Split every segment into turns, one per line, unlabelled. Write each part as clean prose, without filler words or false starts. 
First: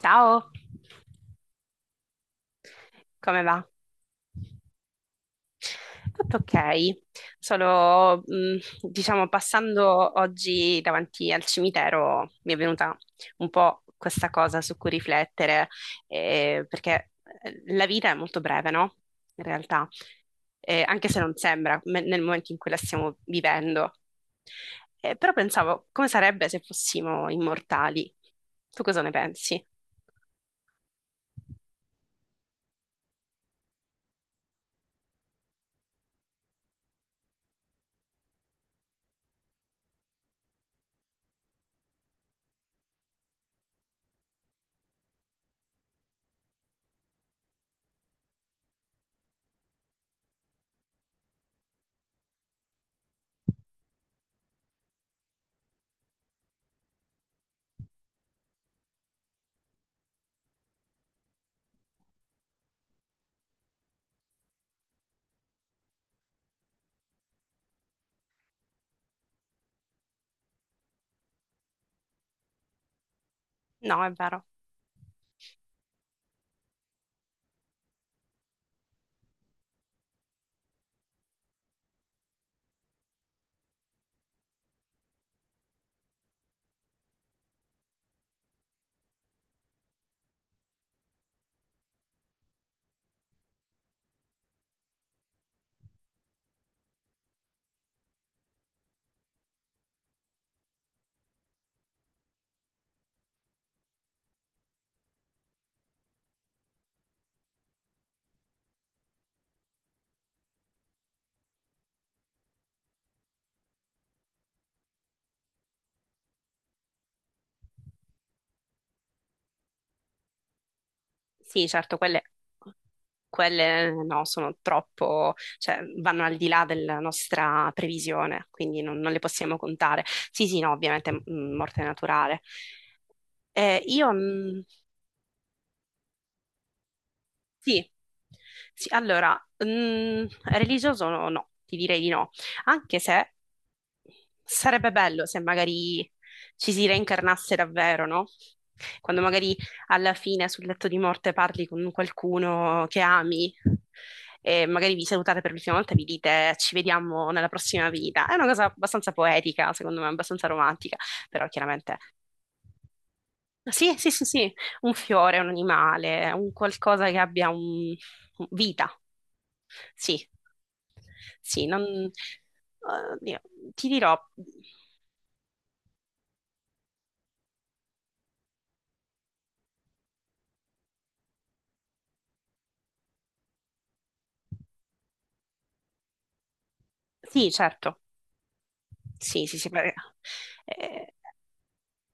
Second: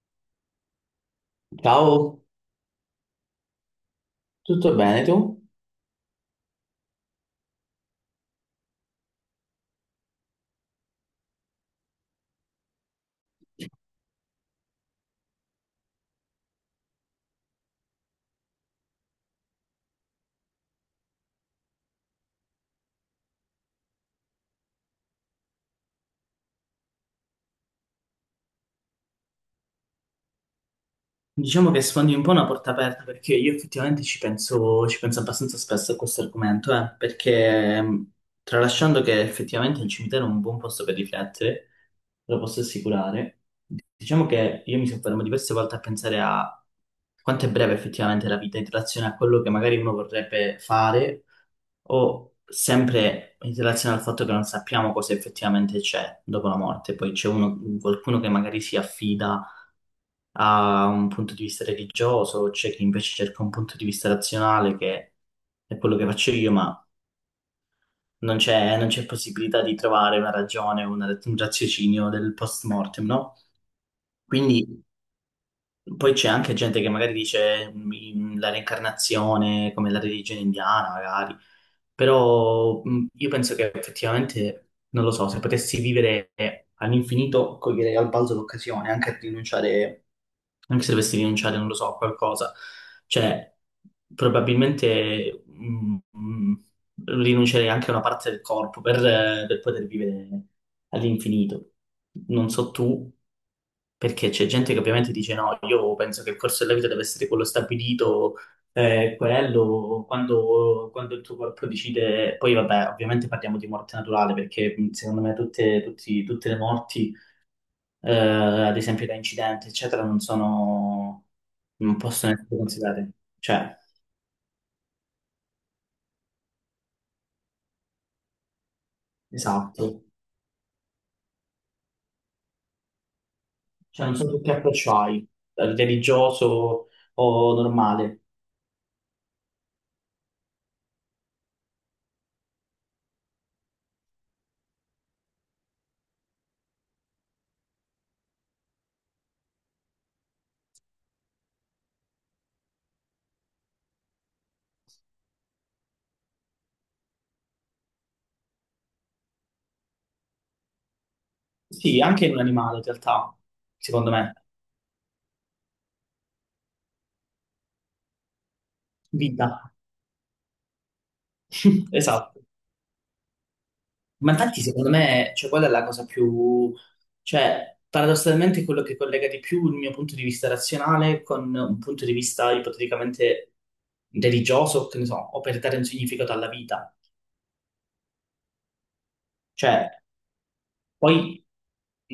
Ciao,
Ciao,
come va?
tutto bene tu?
Tutto ok, solo diciamo passando oggi davanti al cimitero mi è venuta un po' questa cosa su cui riflettere, perché la vita è molto breve, no? In realtà, anche se non sembra nel momento in cui la stiamo vivendo. Però pensavo, come sarebbe se fossimo immortali? Tu cosa ne pensi?
Diciamo che sfondi un po' una porta aperta perché io effettivamente ci penso abbastanza spesso a questo argomento, perché tralasciando che effettivamente il cimitero è un buon posto per riflettere, lo posso assicurare, diciamo che io mi soffermo diverse volte a pensare a quanto è breve effettivamente la vita in relazione a quello che magari uno vorrebbe fare o sempre in relazione al fatto che non sappiamo cosa effettivamente c'è dopo la morte. Poi qualcuno che magari si affida ha un punto di vista religioso, c'è chi invece cerca un punto di vista razionale, che è quello che faccio io, ma non c'è possibilità di trovare una ragione, un raziocinio del post mortem, no?
No, è vero.
Quindi. Poi c'è anche gente che magari dice la reincarnazione come la religione indiana, magari, però io penso che effettivamente, non lo so, se potessi vivere all'infinito, coglierei al balzo l'occasione, anche a rinunciare, anche se dovessi rinunciare, non lo so, a qualcosa. Cioè, probabilmente rinuncerei anche a una parte del corpo per poter vivere all'infinito. Non so tu, perché c'è gente che ovviamente dice no, io penso che il corso della vita deve essere quello stabilito, quello, quando, quando il tuo corpo decide... Poi vabbè, ovviamente parliamo di morte naturale, perché secondo me tutte le morti, eh, ad esempio da incidenti, eccetera, non sono...
Sì, certo,
non
quelle,
possono essere considerate. Cioè,
quelle no, sono troppo, cioè vanno al di là della nostra previsione, quindi non, non le possiamo
esatto.
contare. Sì, sì, no, ovviamente morte naturale.
Cioè,
Io
non so tu che approccio hai, religioso o
Sì,
normale.
sì, allora, religioso no, no, ti direi di no, anche se sarebbe bello se magari ci si reincarnasse davvero, no? Quando magari alla fine sul letto di morte parli con qualcuno che ami e magari vi salutate per l'ultima volta e vi dite ci vediamo nella prossima vita. È una cosa abbastanza poetica, secondo me, abbastanza romantica, però chiaramente...
Sì, anche in un animale in realtà,
Sì, sì,
secondo
sì,
me.
sì, un fiore, un animale, un qualcosa che abbia un vita.
Vita.
Sì, sì, non...
Esatto.
oddio, ti dirò,
Ma infatti secondo me, cioè, quella è la cosa più... Cioè, paradossalmente è quello che collega di più il mio punto di vista razionale con un punto di vista ipoteticamente religioso, che ne so, o per dare un significato alla vita.
sì, certo, sì, sì, sì,
Cioè,
beh, eh,
poi,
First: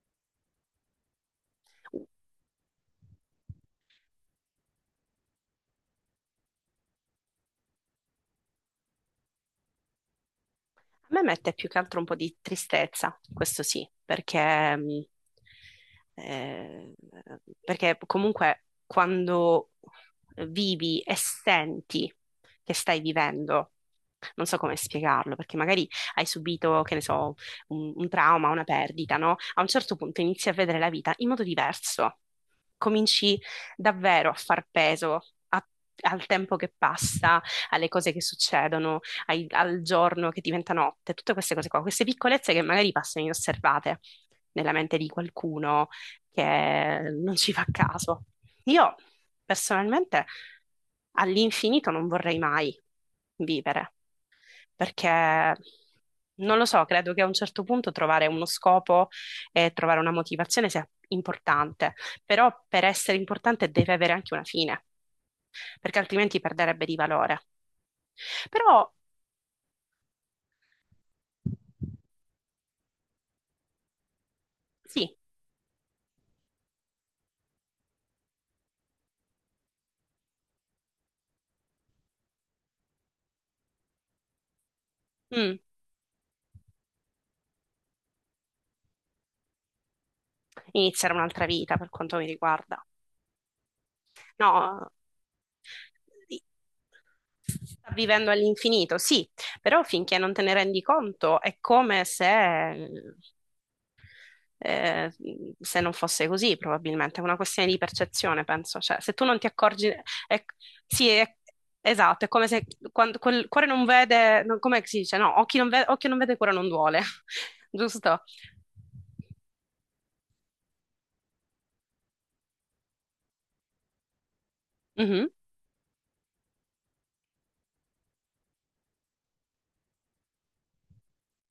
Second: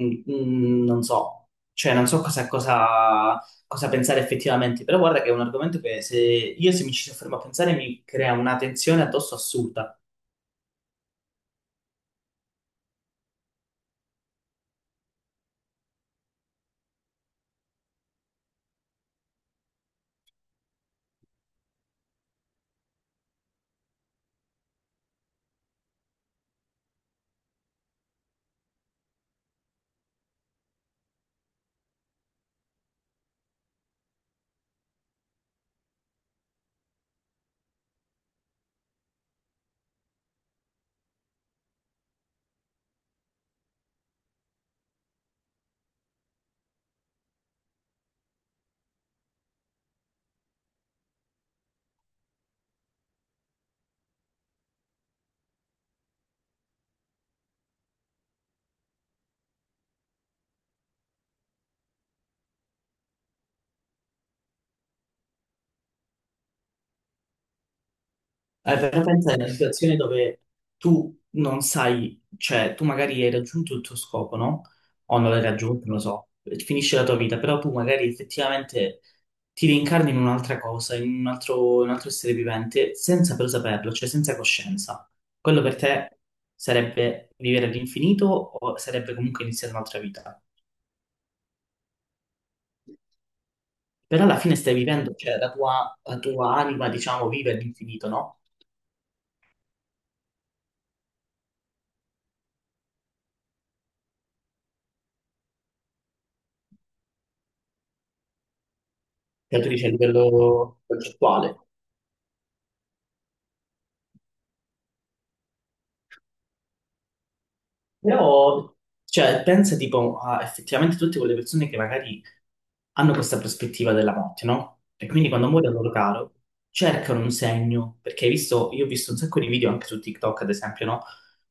non so, cioè, non so cosa, cosa, cosa pensare effettivamente, però guarda che è un argomento che se mi ci soffermo a pensare mi crea una tensione addosso assurda.
a me mette più che altro un po' di tristezza, questo sì, perché, eh, perché comunque quando vivi e senti che stai vivendo, non so come spiegarlo, perché magari hai subito, che ne so, un trauma, una perdita, no? A un certo punto inizi a vedere la vita in modo diverso, cominci davvero a far peso a- al tempo che passa, alle cose che succedono, al giorno che diventa notte, tutte queste cose qua, queste piccolezze che magari passano inosservate nella mente di qualcuno che non ci fa caso. Io personalmente all'infinito non vorrei mai vivere, perché non lo so, credo che a un certo punto trovare uno scopo e trovare una motivazione sia importante, però per essere importante deve avere anche una fine, perché altrimenti perderebbe di valore. Però
Però pensa a una situazione dove tu non sai, cioè tu magari hai raggiunto il tuo scopo, no?
sì,
O non l'hai raggiunto, non lo so, finisce la tua vita, però tu magari effettivamente ti reincarni in un'altra cosa, in un altro essere vivente, senza però saperlo, cioè senza coscienza.
mm,
Quello per te sarebbe vivere all'infinito o sarebbe comunque iniziare un'altra vita?
iniziare un'altra vita per quanto mi riguarda.
Però alla fine stai
No,
vivendo, cioè la tua anima, diciamo, vive
sta
all'infinito,
vivendo
no?
all'infinito, sì, però finché non te ne rendi conto è come se, eh, se non fosse così, probabilmente. È una questione di percezione, penso. Cioè, se tu non ti
Che tu dici
accorgi,
a
è-
livello
sì,
concettuale.
esatto, è come se quando quel cuore non vede, no, come si dice? No, occhio non vede, cuore non duole, giusto?
Però, cioè, pensa tipo a effettivamente tutte quelle persone che magari hanno questa prospettiva della morte, no? E
Mhm.
quindi quando muore un loro caro, cercano un segno, perché hai visto, io ho visto un sacco di video anche su TikTok, ad esempio, no?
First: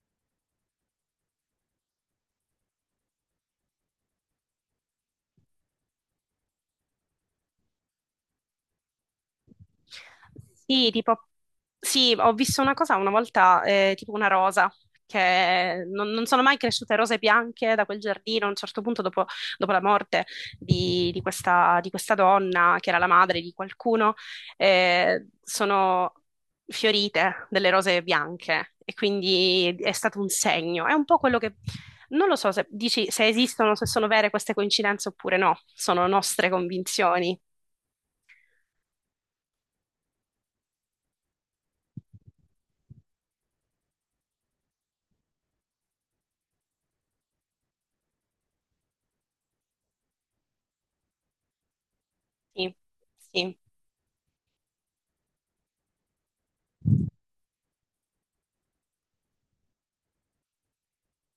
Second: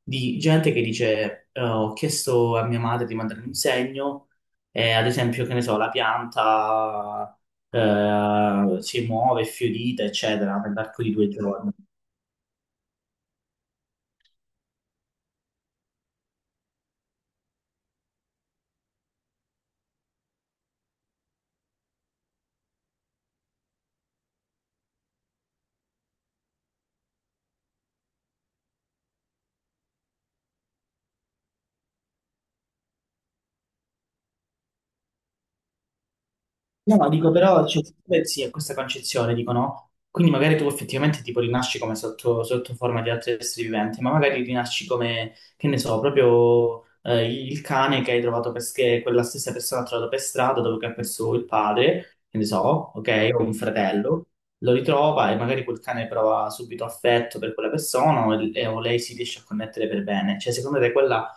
Di gente che dice, ho chiesto a mia madre di mandarmi un segno, e ad esempio, che ne so, la pianta, si muove, è fiorita, eccetera,
Sì,
nell'arco di
tipo,
2 giorni.
sì, ho visto una cosa una volta, tipo una rosa, che non sono mai cresciute rose bianche da quel giardino. A un certo punto, dopo, dopo la morte di questa donna, che era la madre di qualcuno, sono fiorite delle rose bianche e quindi è stato un segno. È un po' quello che... Non lo so se dici se esistono, se sono vere queste coincidenze oppure no, sono nostre
No, ma dico
convinzioni.
però, cioè, beh, sì, è questa concezione, dico no? Quindi magari tu effettivamente tipo rinasci come sotto forma di altri esseri viventi, ma magari rinasci come, che ne so, proprio il cane che che quella stessa persona ha trovato per strada dopo che ha perso il padre, che ne so,
Sì,
ok, o un
sì,
fratello, lo ritrova e magari quel cane prova subito affetto per quella persona o lei si riesce a connettere per bene. Cioè, secondo te quella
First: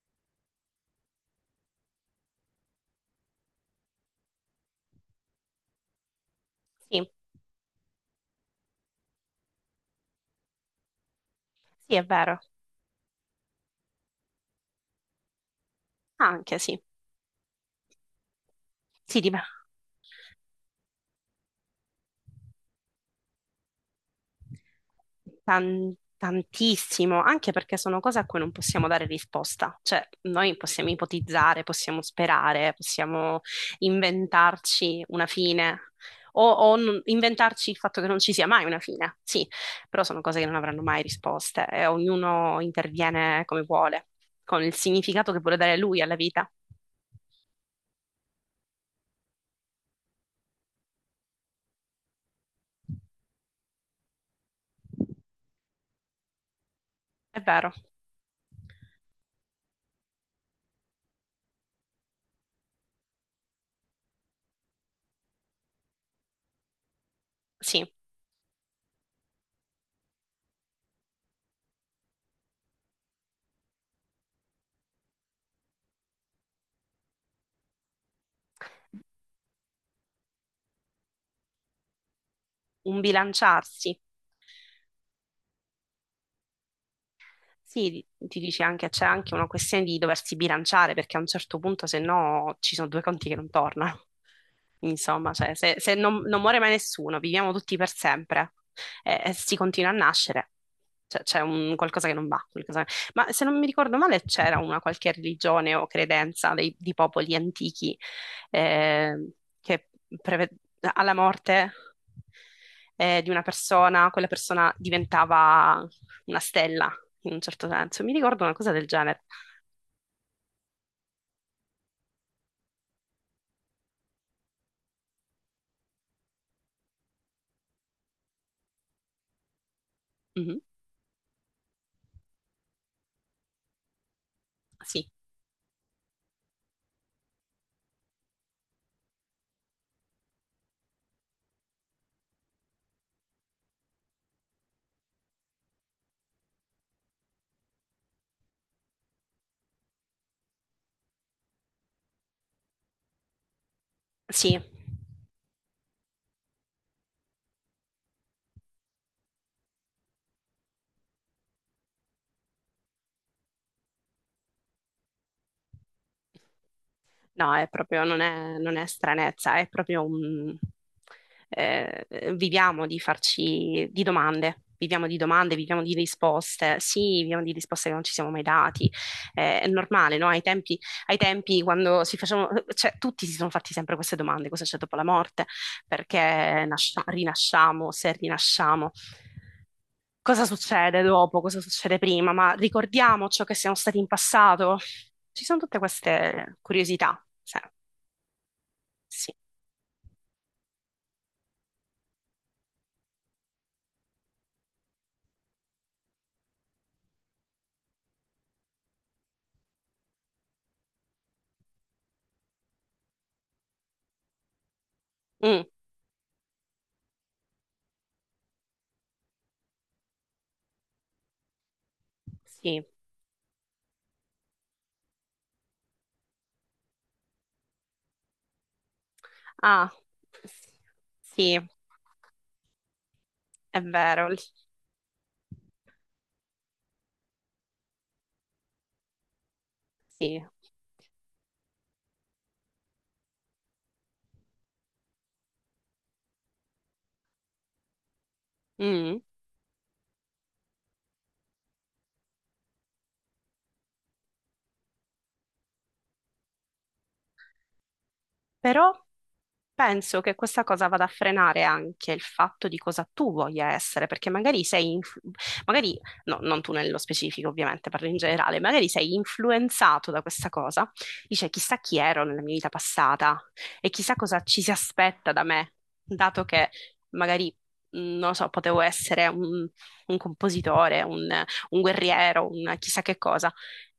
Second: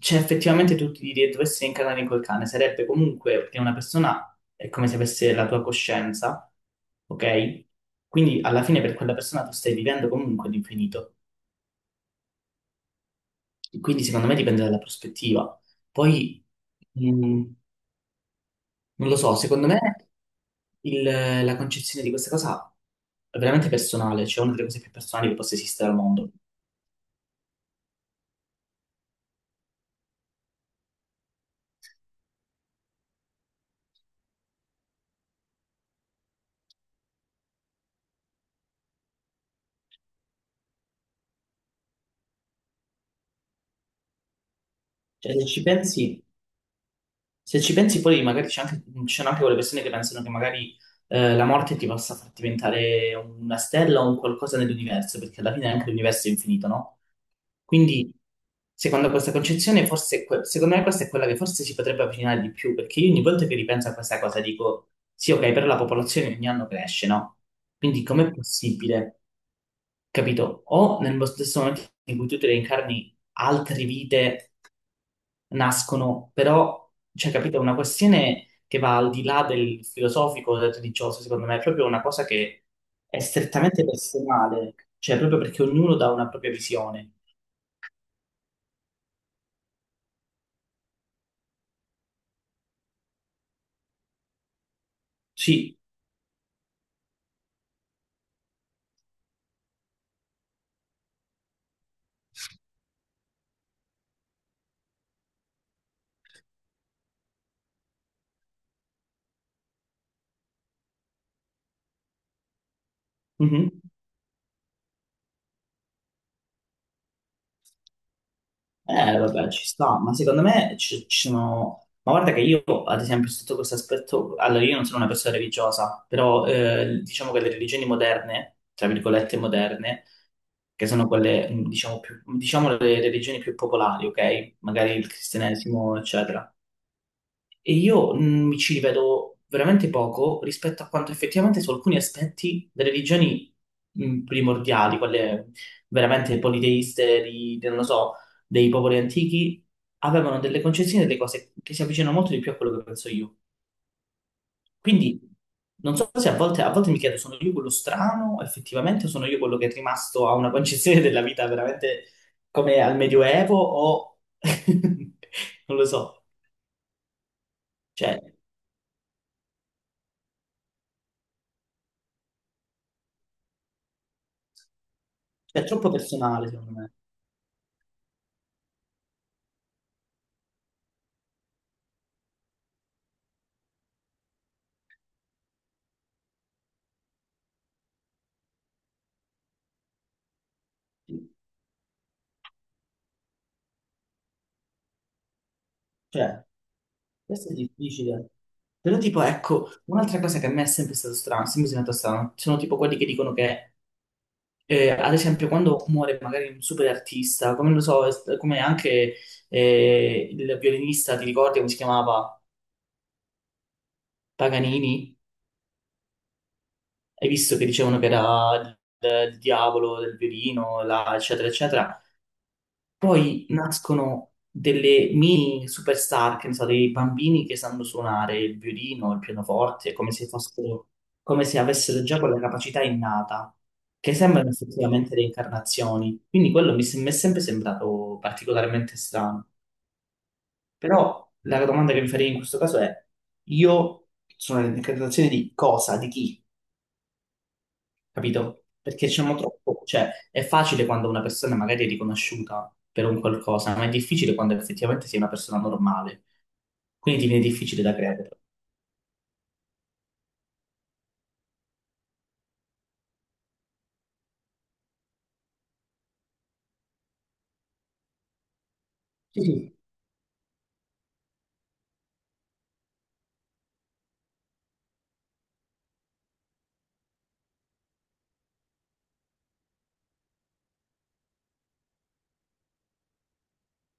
cioè, effettivamente dovessi incarnare in quel cane, sarebbe comunque perché una persona è come se avesse la tua coscienza,
sì.
ok? Quindi alla fine per quella persona tu stai vivendo comunque l'infinito.
Sì, è vero,
Quindi secondo me dipende dalla prospettiva. Poi,
anche sì,
mh, non lo
sì,
so,
dipende
secondo me il- la concezione di questa cosa è veramente personale, cioè una delle cose più personali che possa esistere al mondo.
tantissimo, anche perché sono cose a cui non possiamo dare risposta, cioè noi possiamo ipotizzare, possiamo sperare, possiamo inventarci una fine o, inventarci il fatto che non ci sia mai una fine, sì, però sono cose che non avranno mai risposte e ognuno interviene come vuole, con il significato
Cioè,
che
se
vuole
ci
dare lui alla
pensi...
vita.
Se ci pensi poi magari ci sono anche quelle persone che pensano che magari la morte ti possa far diventare una stella o un qualcosa nell'universo, perché alla fine anche l'universo è infinito, no?
È vero,
Quindi, secondo questa concezione, forse, secondo me questa è quella che forse si potrebbe avvicinare di più, perché io ogni volta che ripenso a questa cosa dico, sì, ok, però la popolazione ogni anno cresce, no?
sì,
Quindi com'è possibile, capito? O nello stesso momento in cui tu ti reincarni altre vite nascono, però, cioè, capito, è una questione che va al di là del filosofico, del religioso, secondo me, è proprio una cosa che
un
è strettamente
bilanciarsi.
personale, cioè proprio perché ognuno dà una propria visione.
Sì, ti dice anche, c'è anche una questione di doversi bilanciare, perché a un certo punto, se no, ci sono due conti che non tornano. Insomma, cioè, se,
Sì.
se non, non muore mai nessuno, viviamo tutti per sempre e si continua a nascere. Cioè, c'è un qualcosa che non va. Ma se non mi ricordo male, c'era una qualche religione o credenza di popoli antichi eh, che preve- alla morte di una
Mhm.
persona, quella persona diventava una stella, in un certo senso. Mi ricordo una cosa del genere.
Vabbè, ci sta, ma secondo me ci sono... Ma guarda che io, ad esempio, sotto questo aspetto, allora io non sono una persona religiosa, però diciamo che le religioni moderne, tra virgolette moderne,
Mhm.
che sono quelle, diciamo, più, diciamo le religioni più popolari, ok? Magari il
Sì,
cristianesimo, eccetera. E io mi ci rivedo veramente poco rispetto a quanto effettivamente su alcuni aspetti delle religioni primordiali, quelle veramente politeiste, non lo so, dei popoli antichi, avevano delle concezioni, delle cose che si avvicinano molto di più a quello che penso io.
sì.
Quindi non so se a volte mi chiedo, sono io quello strano, effettivamente, o sono io quello che è rimasto a una concezione della vita veramente come al Medioevo, o non lo so,
No, è proprio,
cioè,
non è, non è stranezza, è proprio un... eh, viviamo di farci di domande, viviamo di domande,
è
viviamo
troppo
di
personale, secondo
risposte,
me.
sì, viviamo di risposte che non ci siamo mai dati. È normale, no? Ai tempi quando si facevano, cioè tutti si sono fatti sempre queste domande, cosa c'è dopo la morte, perché rinasciamo, se rinasciamo. Cosa succede dopo? Cosa succede prima? Ma ricordiamo ciò che siamo stati in passato? Ci sono tutte
Cioè,
queste curiosità.
questo è
Sì.
difficile. Però tipo,
Sì.
ecco, un'altra cosa che a me è sempre stato strano, sempre sembrato strano, sono tipo quelli che dicono che, ad esempio, quando muore magari un super artista, come lo so, come anche il violinista, ti ricordi come si chiamava? Paganini?
Mm,
Hai visto che dicevano che era il diavolo del violino, eccetera, eccetera.
sì.
Poi nascono delle mini superstar, che ne so, dei bambini che sanno suonare il violino, il
Ah,
pianoforte, come se fossero, come
sì,
se
sì.
avessero già quella capacità innata,
È
che
vero.
sembrano effettivamente reincarnazioni. Quindi quello mi è sempre sembrato particolarmente strano.
Sì.
Però la domanda che mi farei in questo caso è, io sono reincarnazione di cosa, di chi? Capito? Perché
Mm.
diciamo troppo, cioè è facile quando una persona magari è riconosciuta per un qualcosa, ma è difficile quando effettivamente sei una persona normale, quindi ti viene difficile da credere.
Però penso che questa cosa vada a frenare anche il fatto di cosa tu voglia essere, perché magari sei, magari, no, non tu nello specifico, ovviamente, parlo in generale, magari sei
Sì, sì,
influenzato da questa cosa. Dice, chissà chi ero nella mia vita passata e chissà cosa ci si aspetta da me, dato che magari, non lo so, potevo essere un compositore, un guerriero, un chissà che cosa.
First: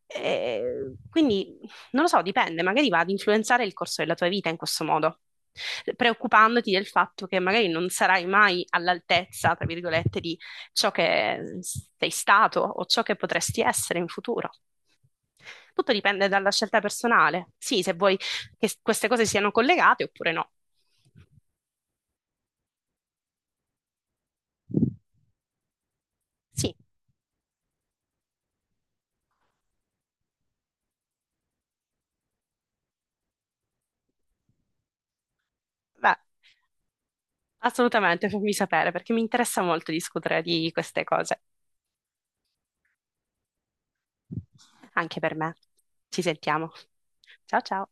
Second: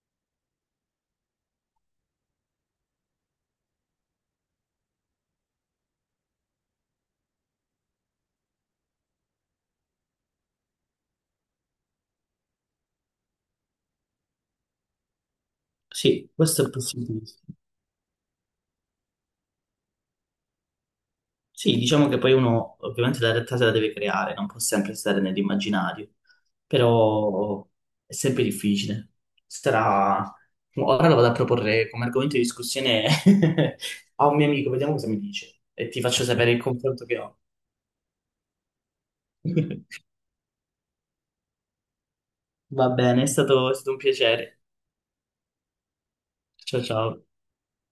E quindi non lo so, dipende, magari va ad influenzare il corso della tua vita in questo modo, preoccupandoti del fatto che magari non sarai mai all'altezza, tra virgolette, di ciò che sei stato o ciò che potresti essere in futuro. Tutto dipende
sì,
dalla
questo è
scelta
possibile.
personale. Sì, se vuoi che queste cose siano collegate oppure no.
Sì, diciamo che poi uno ovviamente la realtà se la deve creare, non può sempre stare nell'immaginario,
Sì,
però è sempre difficile. Sarà... Ora lo vado a proporre come argomento di discussione a un mio amico, vediamo cosa mi dice e ti
beh,
faccio sapere il confronto che ho.
assolutamente, fammi sapere perché mi interessa molto discutere di queste cose.
Va bene, è stato un piacere.
Anche per me. Ci sentiamo.
Ciao ciao.
Ciao ciao.